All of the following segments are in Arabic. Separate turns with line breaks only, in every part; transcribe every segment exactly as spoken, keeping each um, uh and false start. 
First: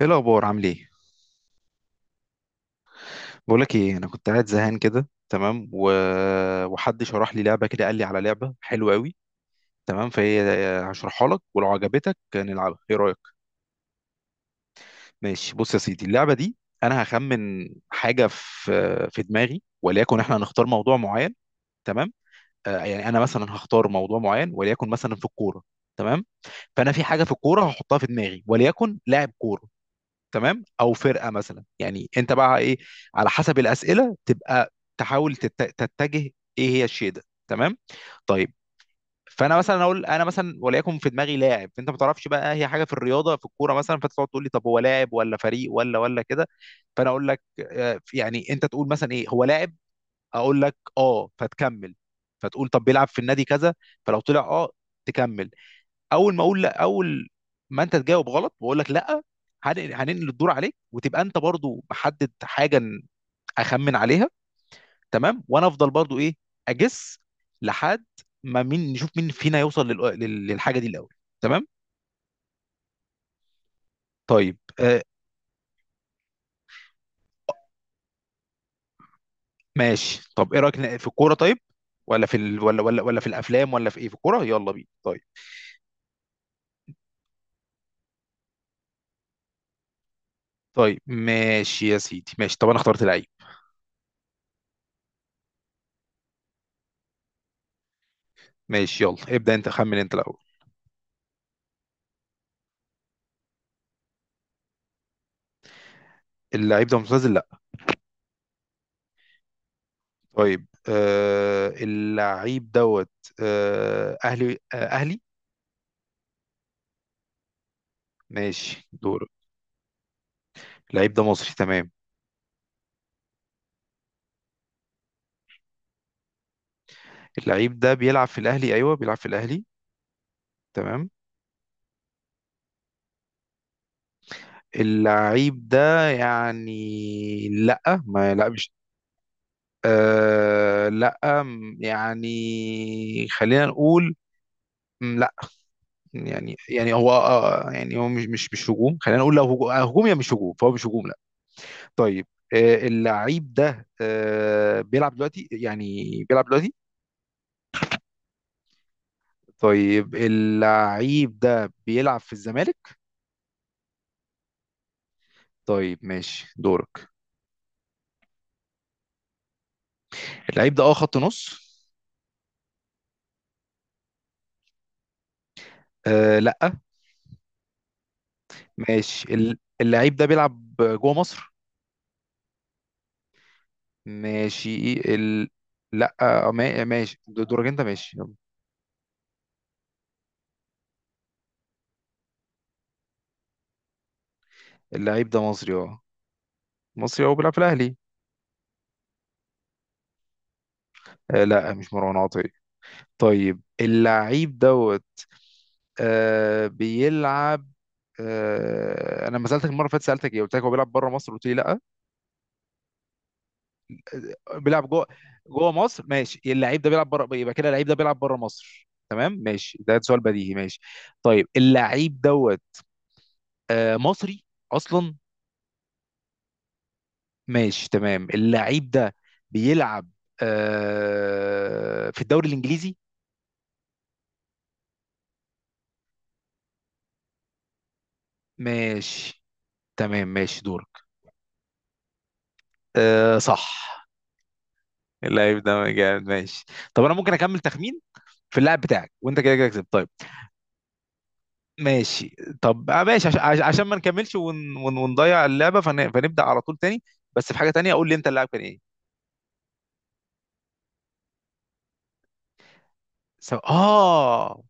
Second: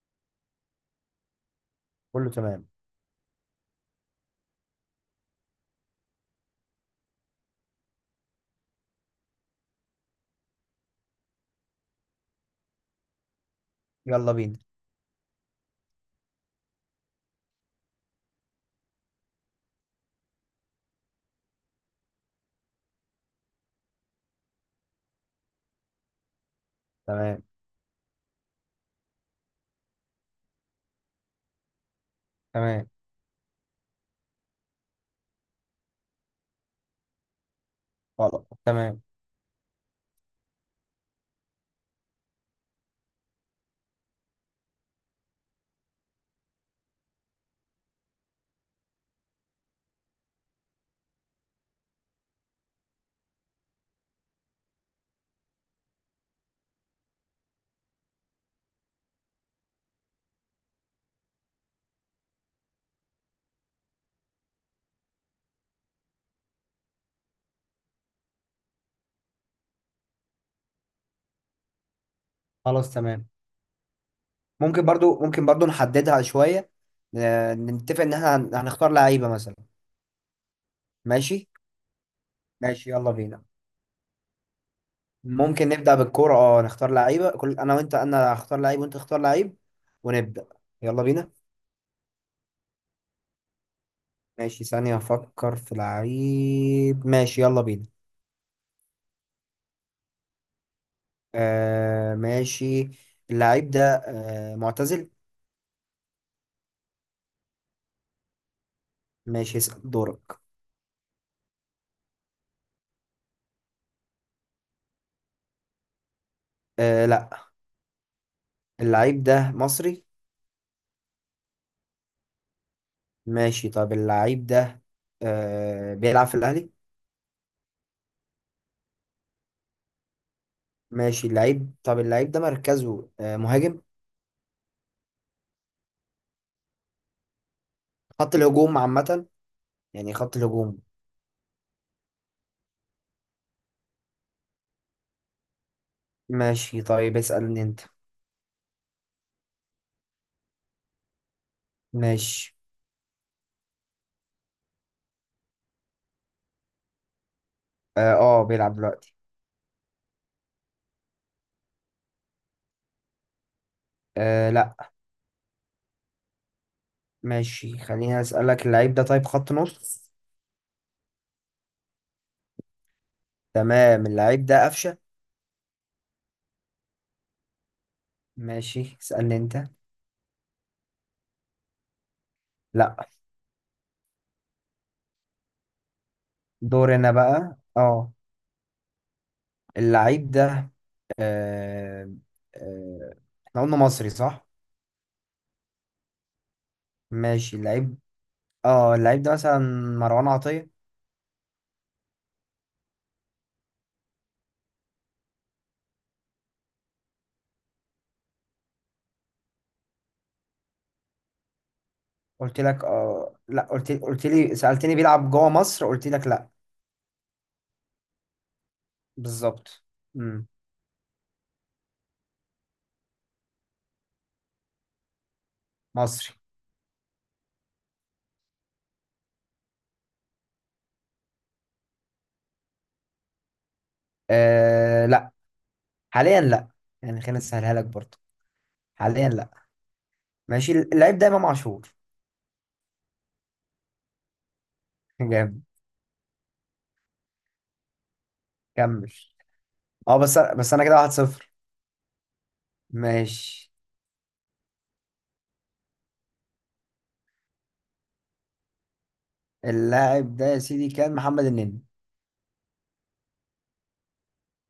ايه الاخبار، عامل ايه؟
كله تمام.
بقول لك ايه، انا كنت قاعد زهقان كده، تمام، و... وحد شرح لي لعبه كده، قال لي على لعبه حلوه قوي، تمام، فهي هشرحها لك ولو عجبتك نلعبها، ايه رايك؟
يلا بينا.
ماشي، بص يا سيدي، اللعبه دي انا هخمن حاجه في في دماغي، وليكن احنا هنختار موضوع معين، تمام. آه، يعني انا مثلا هختار موضوع معين، وليكن مثلا في الكوره، تمام. فانا في حاجه في
تمام،
الكوره هحطها في دماغي، وليكن لاعب كوره، تمام، او فرقه مثلا، يعني انت بقى ايه؟
تمام.
على حسب الاسئله تبقى تحاول تت- تتجه ايه هي الشيء ده، تمام.
خلاص
طيب،
تمام.
فانا مثلا اقول، انا مثلا وليكن في دماغي لاعب انت ما تعرفش بقى هي حاجه في الرياضه في الكوره مثلا، فتقعد تقول لي طب هو لاعب ولا فريق ولا ولا كده. فانا اقول لك، آه، يعني انت تقول مثلا ايه هو لاعب، اقول لك اه فتكمل. فتقول طب بيلعب في النادي كذا، فلو طلع اه تكمل. اول ما اقول لا، اول ما انت تجاوب غلط بقول لك لا، هن- هننقل الدور عليك وتبقى انت برضو محدد حاجه ن- اخمن عليها، تمام. وانا افضل برضو ايه، اجس لحد ما مين، نشوف مين فينا يوصل لل- لل- للحاجه دي الاول، تمام.
خلاص تمام.
طيب،
ممكن
آه
برضو ممكن برضو نحددها شوية. ن- نتفق ان احنا هن- هنختار لعيبة مثلا.
ماشي، طب ايه رايك ن- في الكوره؟
ماشي.
طيب، ولا في ال... ولا
ماشي
ولا
يلا
ولا في
بينا.
الافلام، ولا في ايه، في الكوره، يلا بينا، طيب.
ممكن نبدأ بالكورة، اه نختار لعيبة، كل انا وانت، انا هختار لعيب وانت تختار لعيب ونبدأ.
طيب
يلا بينا.
ماشي يا سيدي، ماشي، طب انا اخترت لعيب.
ماشي، ثانية افكر في لعيب. ماشي يلا بينا.
ماشي، يلا ابدا انت، خمن انت الاول.
آه، ماشي. اللعيب ده آه معتزل.
اللعيب ده معتزل؟ لا.
ماشي، اسأل دورك.
طيب، آه اللعيب دوت، آه اهلي؟ آه اهلي؟
آه، لا.
ماشي، دور.
اللعيب ده مصري.
اللعيب ده مصري، تمام.
ماشي، طب اللعيب ده آه بيلعب في الأهلي.
اللعيب ده بيلعب في الاهلي، ايوه بيلعب في الاهلي، تمام.
ماشي اللعيب طب اللعيب ده مركزه آه مهاجم.
اللعيب ده يعني لا، ما
خط
لا، مش،
الهجوم عامة. يعني خط الهجوم.
آه لا، م- يعني خلينا نقول، م، لا، يعني
ماشي،
يعني هو،
طيب اسألني
آه
أنت.
يعني هو مش مش مش هجوم، خلينا نقول لو هجوم، آه، هجوم يا مش هجوم، فهو مش هجوم، لا. طيب،
ماشي،
آه، اللعيب ده آه، بيلعب دلوقتي يعني، بيلعب دلوقتي؟
اه، آه، بيلعب دلوقتي.
طيب، اللعيب ده بيلعب في الزمالك؟
آه، لا.
طيب، ماشي دورك.
ماشي، خليني أسألك اللعيب ده، طيب خط نص.
اللعيب ده اه خط نص.
تمام، اللعيب ده قفشة.
آه، لا.
ماشي،
ماشي،
اسألني
ال-
أنت.
اللعيب ده بيلعب جوه مصر؟
لا.
ماشي، ال... لا، آه، ما-
دورنا
ماشي د-
بقى،
دورك انت،
اه
ماشي يلا.
اللعيب ده آه آه احنا قلنا مصري صح؟
اللعيب ده مصري، اه، مصري اه، بيلعب
ماشي
في الاهلي.
اللعيب اه اللعيب ده مثلا مروان عطية.
آه، لا، مش مروان عطية. طيب، اللعيب ده آه بيلعب. آه انا لما سالتك المره اللي فاتت سالتك ايه، قلت لك هو بيلعب بره مصر، قلت لي لا.
قلت لك اه، لا، قلت قلت لي
آه، بيلعب
سألتني
جوه
بيلعب جوه
جوه
مصر،
مصر،
قلت لك
ماشي.
لا.
اللعيب ده بيلعب بره، يبقى كده اللعيب ده بيلعب بره مصر، تمام، ماشي،
بالظبط.
ده سؤال
امم.
بديهي، ماشي. طيب، اللعيب دوت آه مصري اصلا.
مصري.
ماشي، تمام. اللعيب ده بيلعب آه في الدوري الانجليزي؟
آه، لا. حاليا لا. يعني خلينا نسهلها لك برضه. حاليا
ماشي،
لا.
تمام، ماشي
ماشي،
دورك.
اللعيب ده امام عاشور.
آه، صح.
جامد.
اللعيب ده جامد، ماشي. طب انا ممكن اكمل تخمين في اللاعب بتاعك
كمل.
وانت كده كده كسبت؟ طيب،
اه، بس بس انا كده واحد صفر.
ماشي. طب، آه، ماشي، عش- عش-
ماشي،
عشان ما نكملش ون... ون... ونضيع اللعبه، فن... فنبدا على طول تاني. بس في حاجه تانيه، قول لي انت اللاعب كان ايه؟
اللاعب ده يا سيدي كان محمد النني.
سو... اه،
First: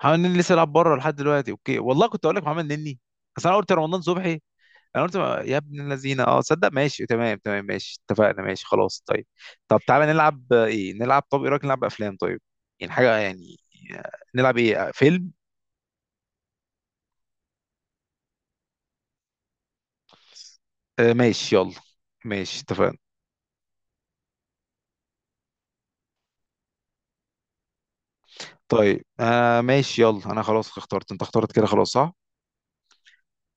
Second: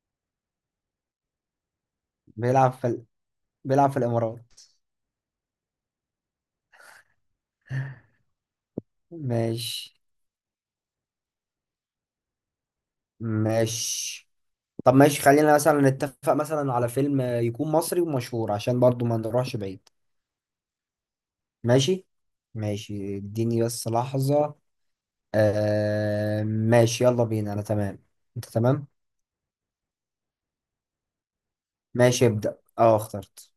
محمد نني لسه لعب بره لحد دلوقتي، اوكي، والله كنت اقول لك محمد
بيلعب في
نني،
ال...
بس انا قلت
بيلعب في
رمضان صبحي.
الامارات.
انا قلت ما- يا ابن الذين، اه صدق، ماشي، تمام تمام، ماشي اتفقنا، ماشي خلاص، طيب. طب
ماشي.
تعالى نلعب، آه، ايه نلعب؟ طب ايه رايك نلعب افلام؟ طيب، يعني حاجه يعني. آه،
ماشي،
نلعب ايه، آه،
طب ماشي،
فيلم.
خلينا مثلا نتفق مثلا على فيلم يكون مصري ومشهور عشان برضو ما نروحش بعيد.
آه، ماشي، يلا.
ماشي.
ماشي اتفقنا.
ماشي، اديني بس لحظة. آه ماشي، يلا بينا، انا تمام. انت تمام.
طيب، آه ماشي، يلا، انا خلاص اخترت، انت اخترت كده خلاص، صح؟
ماشي، ابدأ، اه اخترت.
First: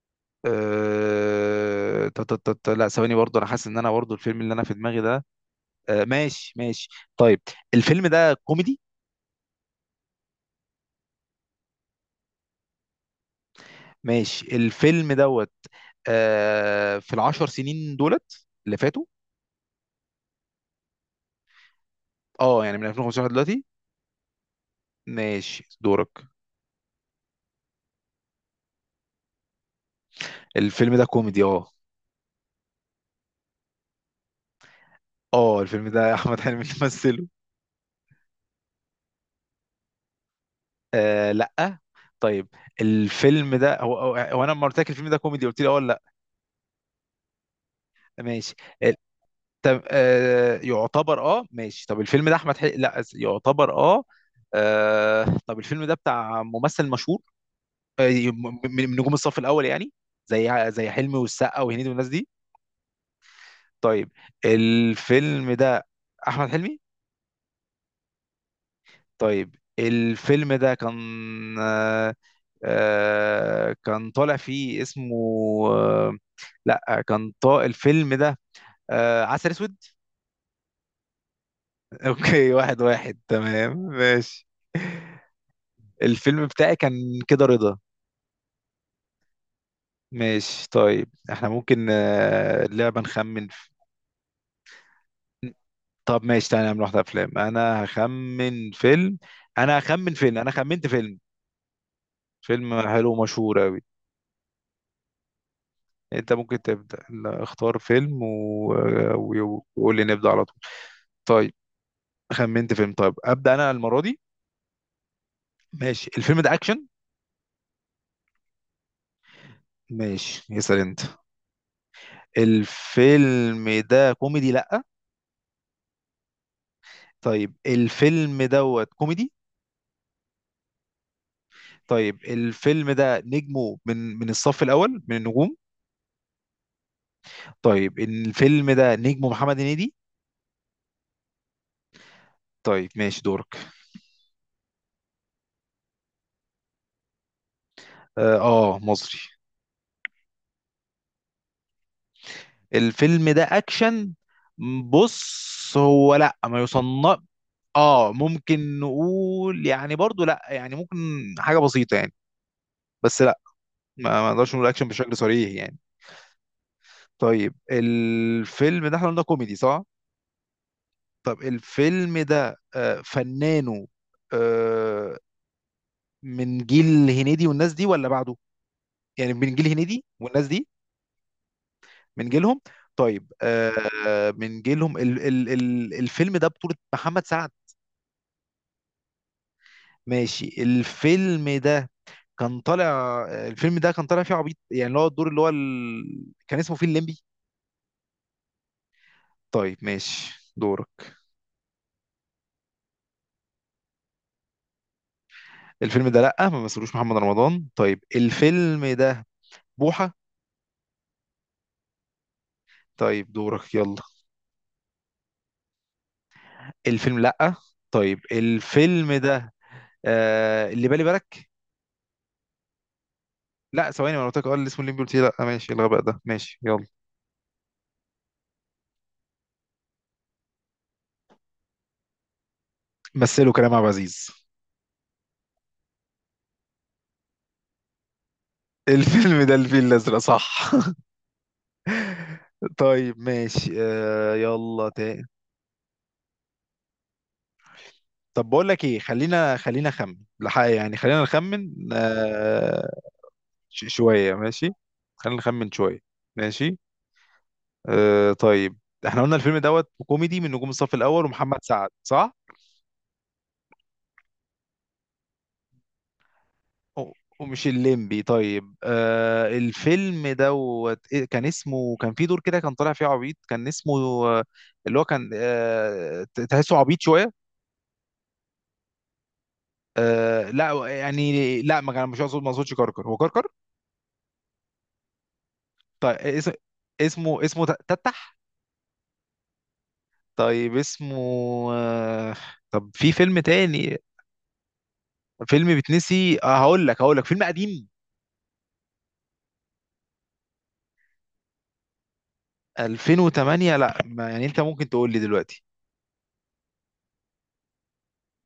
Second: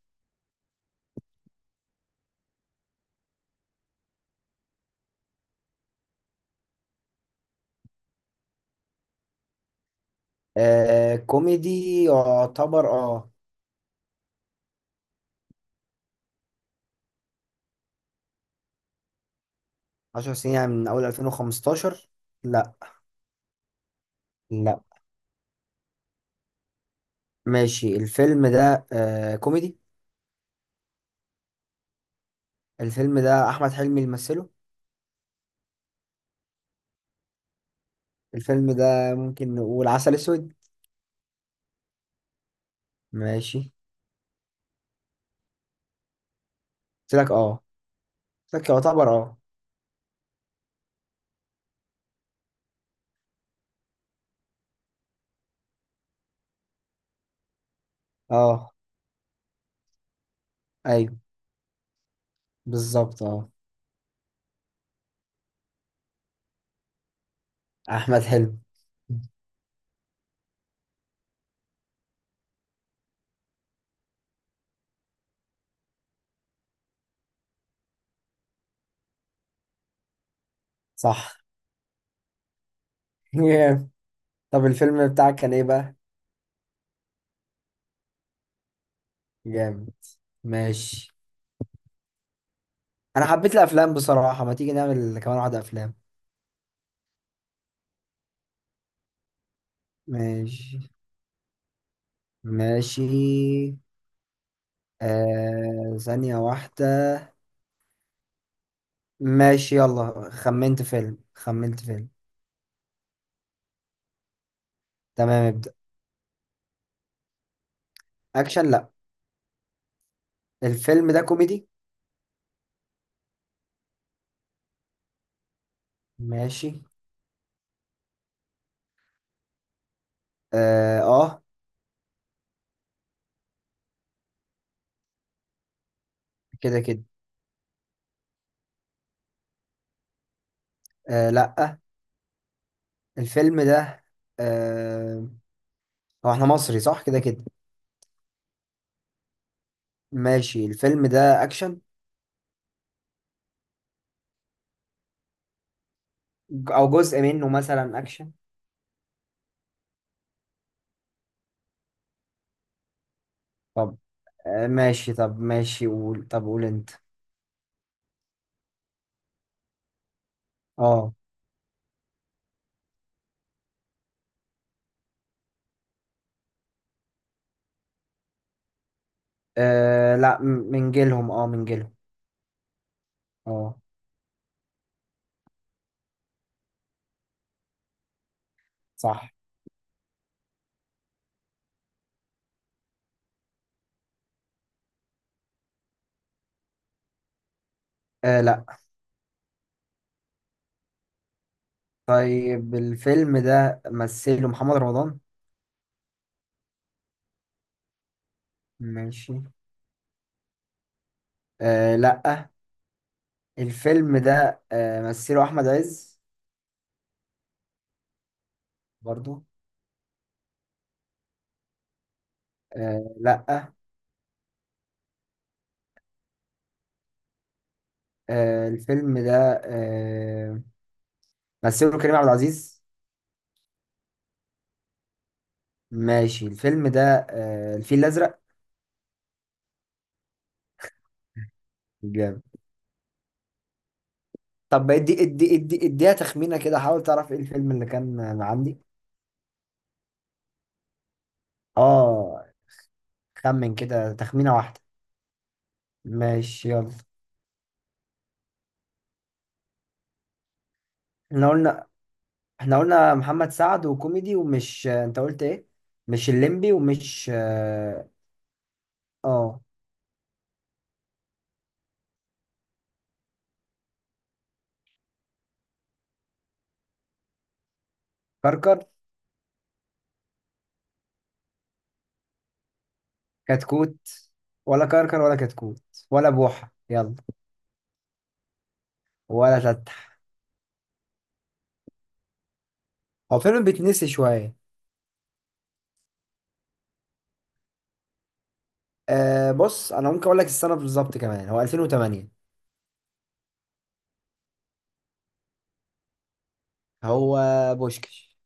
آه... تا تا تا تا- لا، ثواني، برضو انا حاسس ان انا برضو الفيلم اللي انا في دماغي ده. آه ماشي ماشي. طيب، الفيلم ده كوميدي؟
آه، كوميدي يعتبر اه.
ماشي. الفيلم دوت آه في العشر سنين دولت اللي فاتوا.
عشر سنين، يعني من اول ألفين وخمستاشر.
اه،
لا.
يعني من ألفين وخمستاشر دلوقتي.
لا.
ماشي، دورك.
ماشي، الفيلم ده آه كوميدي.
الفيلم ده كوميدي، اه.
الفيلم ده احمد حلمي اللي مثله.
اه، الفيلم ده احمد حلمي اللي مثله.
الفيلم ده ممكن نقول عسل اسود.
آه، لا. طيب، الفيلم
ماشي.
ده هو، هو هو انا لما قلت لك الفيلم ده كوميدي قلت لي اه ولا لا؟
قلت لك اه.
ماشي.
سكة يعتبر اه.
طب، آه يعتبر اه، ماشي. طب الفيلم ده احمد حلمي؟ لا، أس- يعتبر اه. آه، طب الفيلم ده بتاع ممثل مشهور، آه، م- م-
اه.
من نجوم الصف الاول يعني؟ زي زي حلمي
ايوه.
والسقا وهنيدي والناس دي.
بالظبط اه.
طيب، الفيلم ده احمد حلمي.
احمد حلمي.
طيب، الفيلم ده كان، آه، آه، كان طالع فيه اسمه، آه، لا، كان طا الفيلم ده آه، عسل اسود.
صح.
اوكي، واحد واحد، تمام،
جامد.
ماشي.
طب الفيلم بتاعك كان ايه بقى؟
الفيلم بتاعي كان كده رضا.
جامد.
ماشي، طيب،
ماشي.
احنا ممكن آه، اللعبة
انا
نخمن
حبيت
ف-
الافلام بصراحة، ما تيجي نعمل كمان واحدة افلام.
طب ماشي، تعالى نعمل واحدة أفلام، أنا هخمن فيلم أنا هخمن فيلم أنا
ماشي.
خمنت فيلم. فيلم
ماشي،
حلو ومشهور أوي.
آه
أنت
ثانية
ممكن تبدأ،
واحدة.
لا، اختار فيلم و... و-
ماشي
وقول لي نبدأ
يلا،
على طول.
خمنت فيلم،
طيب،
خمنت فيلم.
خمنت فيلم. طيب، أبدأ أنا المرة دي.
تمام، ابدأ.
ماشي، الفيلم ده أكشن؟
اكشن لا.
ماشي، يسأل أنت.
الفيلم ده كوميدي.
الفيلم ده كوميدي، لأ.
ماشي.
طيب، الفيلم دوت كوميدي.
اه, آه.
طيب، الفيلم ده نجمه من من الصف الأول من النجوم؟
كده كده.
طيب، الفيلم ده نجمه محمد هنيدي؟
آه، لا.
طيب، ماشي دورك.
الفيلم ده آه هو احنا مصري صح كده كده؟
اه، آه، مصري.
ماشي، الفيلم ده اكشن.
الفيلم ده أكشن؟ بص، هو لا، ما
ج- او
يصنف.
جزء منه مثلا
اه،
اكشن.
ممكن نقول يعني، برضو لا، يعني ممكن، حاجة بسيطة يعني، بس لا.
طب
ما ما نقدرش نقول
آه
أكشن
ماشي،
بشكل
طب
صريح يعني.
ماشي، قول، طب قول انت.
طيب، الفيلم ده احنا قلنا كوميدي صح؟
اه.
طب، الفيلم ده آه، فنانه آه، من جيل هنيدي والناس دي ولا بعده؟ يعني من جيل هنيدي
آه، لا م-
والناس دي؟
من جيلهم اه من جيلهم
من جيلهم. طيب،
اه،
آه من جيلهم، ال ال ال الفيلم ده بطولة محمد سعد؟
صح.
ماشي، الفيلم ده كان طالع آه، الفيلم ده كان طالع فيه عبيط يعني، اللي هو الدور، اللي هو ال... كان اسمه فيه الليمبي؟
آه، لا.
طيب، ماشي دورك.
طيب الفيلم ده مثله محمد رمضان.
الفيلم ده لأ، ما مثلوش محمد رمضان. طيب، الفيلم ده
ماشي.
بوحة.
آه، لا.
طيب، دورك يلا.
الفيلم ده آه مثله احمد عز.
الفيلم، لأ. طيب، الفيلم
برضو.
ده آه اللي بالي بالك.
آه، لا.
لا، ثواني، ما أنا قلت لك اه اللي اسمه الليمبي قلت لي لا، ماشي، الغباء ده، ماشي يلا.
آه، الفيلم ده آه مثله كريم عبد العزيز.
مثله كريم عبد العزيز.
ماشي، الفيلم ده آه الفيل الأزرق.
الفيلم ده الفيل الازرق، صح.
جامد.
طيب، ماشي، آه يلا
طب ادي
تاني.
ادي ادي اديها تخمينة كده، حاول تعرف ايه الفيلم اللي كان آه،
طب بقول
عندي.
لك ايه، خلينا خلينا نخمن لحق، يعني خلينا نخمن
اه.
آه
خمن
ش-
كده
شويه،
تخمينة
ماشي.
واحدة.
خلينا نخمن شويه.
ماشي
ماشي،
يلا.
آه طيب. احنا قلنا الفيلم دوت كوميدي، من نجوم الصف الاول
احنا
ومحمد
قلنا
سعد، صح،
احنا قلنا محمد سعد وكوميدي ومش، آه، انت قلت ايه؟ مش الليمبي
و-
ومش
ومش
اه.
الليمبي. طيب، آه
آه،
الفيلم دوت إيه كان اسمه؟ كان في دور كده كان طالع فيه عبيط، كان اسمه آه، اللي هو كان آه ت- تحسه عبيط شويه.
كركر.
آه لا، يعني لا، ما كان، مش اقصد، ما اقصدش كركر، هو كركر.
كتكوت. ولا كركر ولا كتكوت.
طيب،
ولا
اس-
بوحة يلا.
اسمه اسمه ت- تتح.
ولا تتح.
طيب، اسمه آه طب، في فيلم
هو فيلم
تاني.
بيتنسي شوية.
فيلم بتنسي، آه هقول لك هقول لك فيلم قديم.
آه بص، انا ممكن اقول لك السنة بالظبط كمان، هو ألفين وتمانية.
ألفين وتمنية؟ لا ما يعني، انت ممكن تقول لي دلوقتي.
هو بوشكش.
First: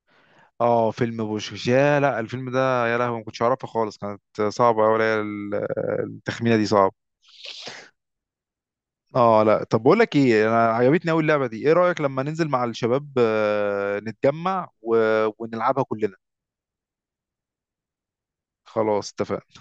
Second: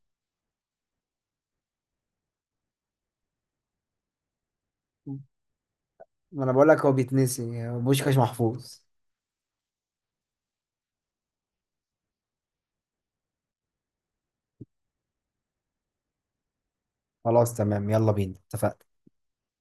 اه، فيلم بوشكش، يا لا، الفيلم ده، يا لهوي ما كنتش اعرفه خالص، كانت صعبه قوي
ما انا
التخمينه دي،
بقول لك
صعب.
هو بيتنسي بوشكاش محفوظ.
اه لا، طب بقول لك ايه، انا عجبتني قوي اللعبه دي، ايه رايك لما ننزل مع الشباب آه، نتجمع و... ونلعبها كلنا.
خلاص تمام، يلا بينا اتفقنا.
خلاص اتفقنا.